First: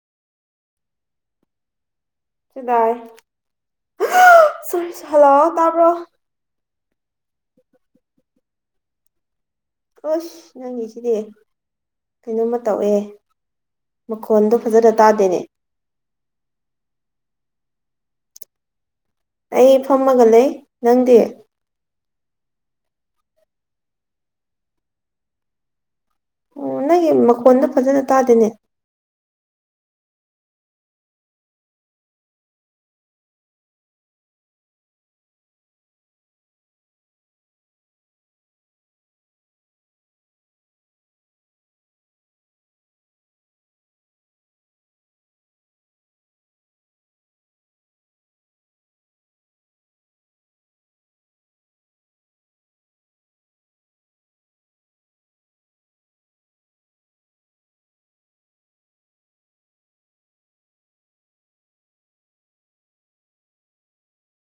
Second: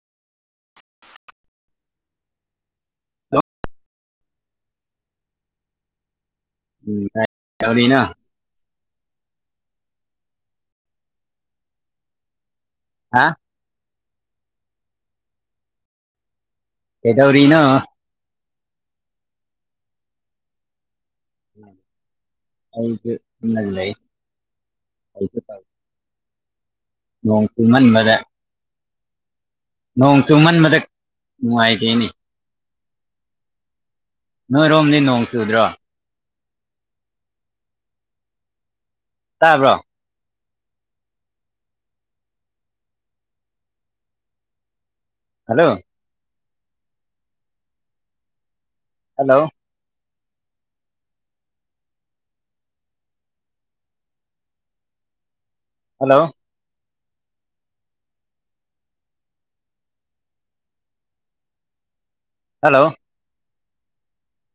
ꯁꯤꯗꯥꯏ hello hello ꯇꯥꯕ꯭ꯔꯣ ꯎꯝ ꯀꯩꯗꯧꯔꯤꯅꯣ ꯑꯁ ꯅꯪꯒꯤꯁꯤꯗꯤ ꯀꯩꯅꯣꯝꯃ ꯇꯧꯋꯦ ꯍꯥ ꯃꯈꯣꯟꯗꯣ ꯐꯥꯖꯅ ꯇꯥꯗꯦꯅꯦ ꯀꯩꯗꯧꯔꯤꯅꯣ ꯑꯩ ꯐꯝꯃꯒ ꯂꯩ ꯅꯪꯗꯤ ꯑꯩ ꯂꯩ ꯑꯣ ꯅꯪꯒꯤ ꯅꯣꯡ ꯃꯈꯣꯟꯗꯣ ꯐꯥꯖꯅ ꯆꯨꯃꯟꯕꯗ ꯇꯥꯗꯦꯅꯦ ꯅꯣꯡ ꯆꯨꯝꯃꯟꯕꯗ ꯅꯨꯡꯉꯥꯏꯇꯦꯅꯦ ꯅꯣꯏꯔꯣꯝꯗꯤ ꯅꯣꯡ ꯆꯨꯗ꯭ꯔꯣ ꯇꯥꯕ꯭ꯔꯣ ꯍꯜꯂꯣ ꯍꯜꯂꯣ ꯍꯜꯂꯣ ꯍꯜꯂꯣ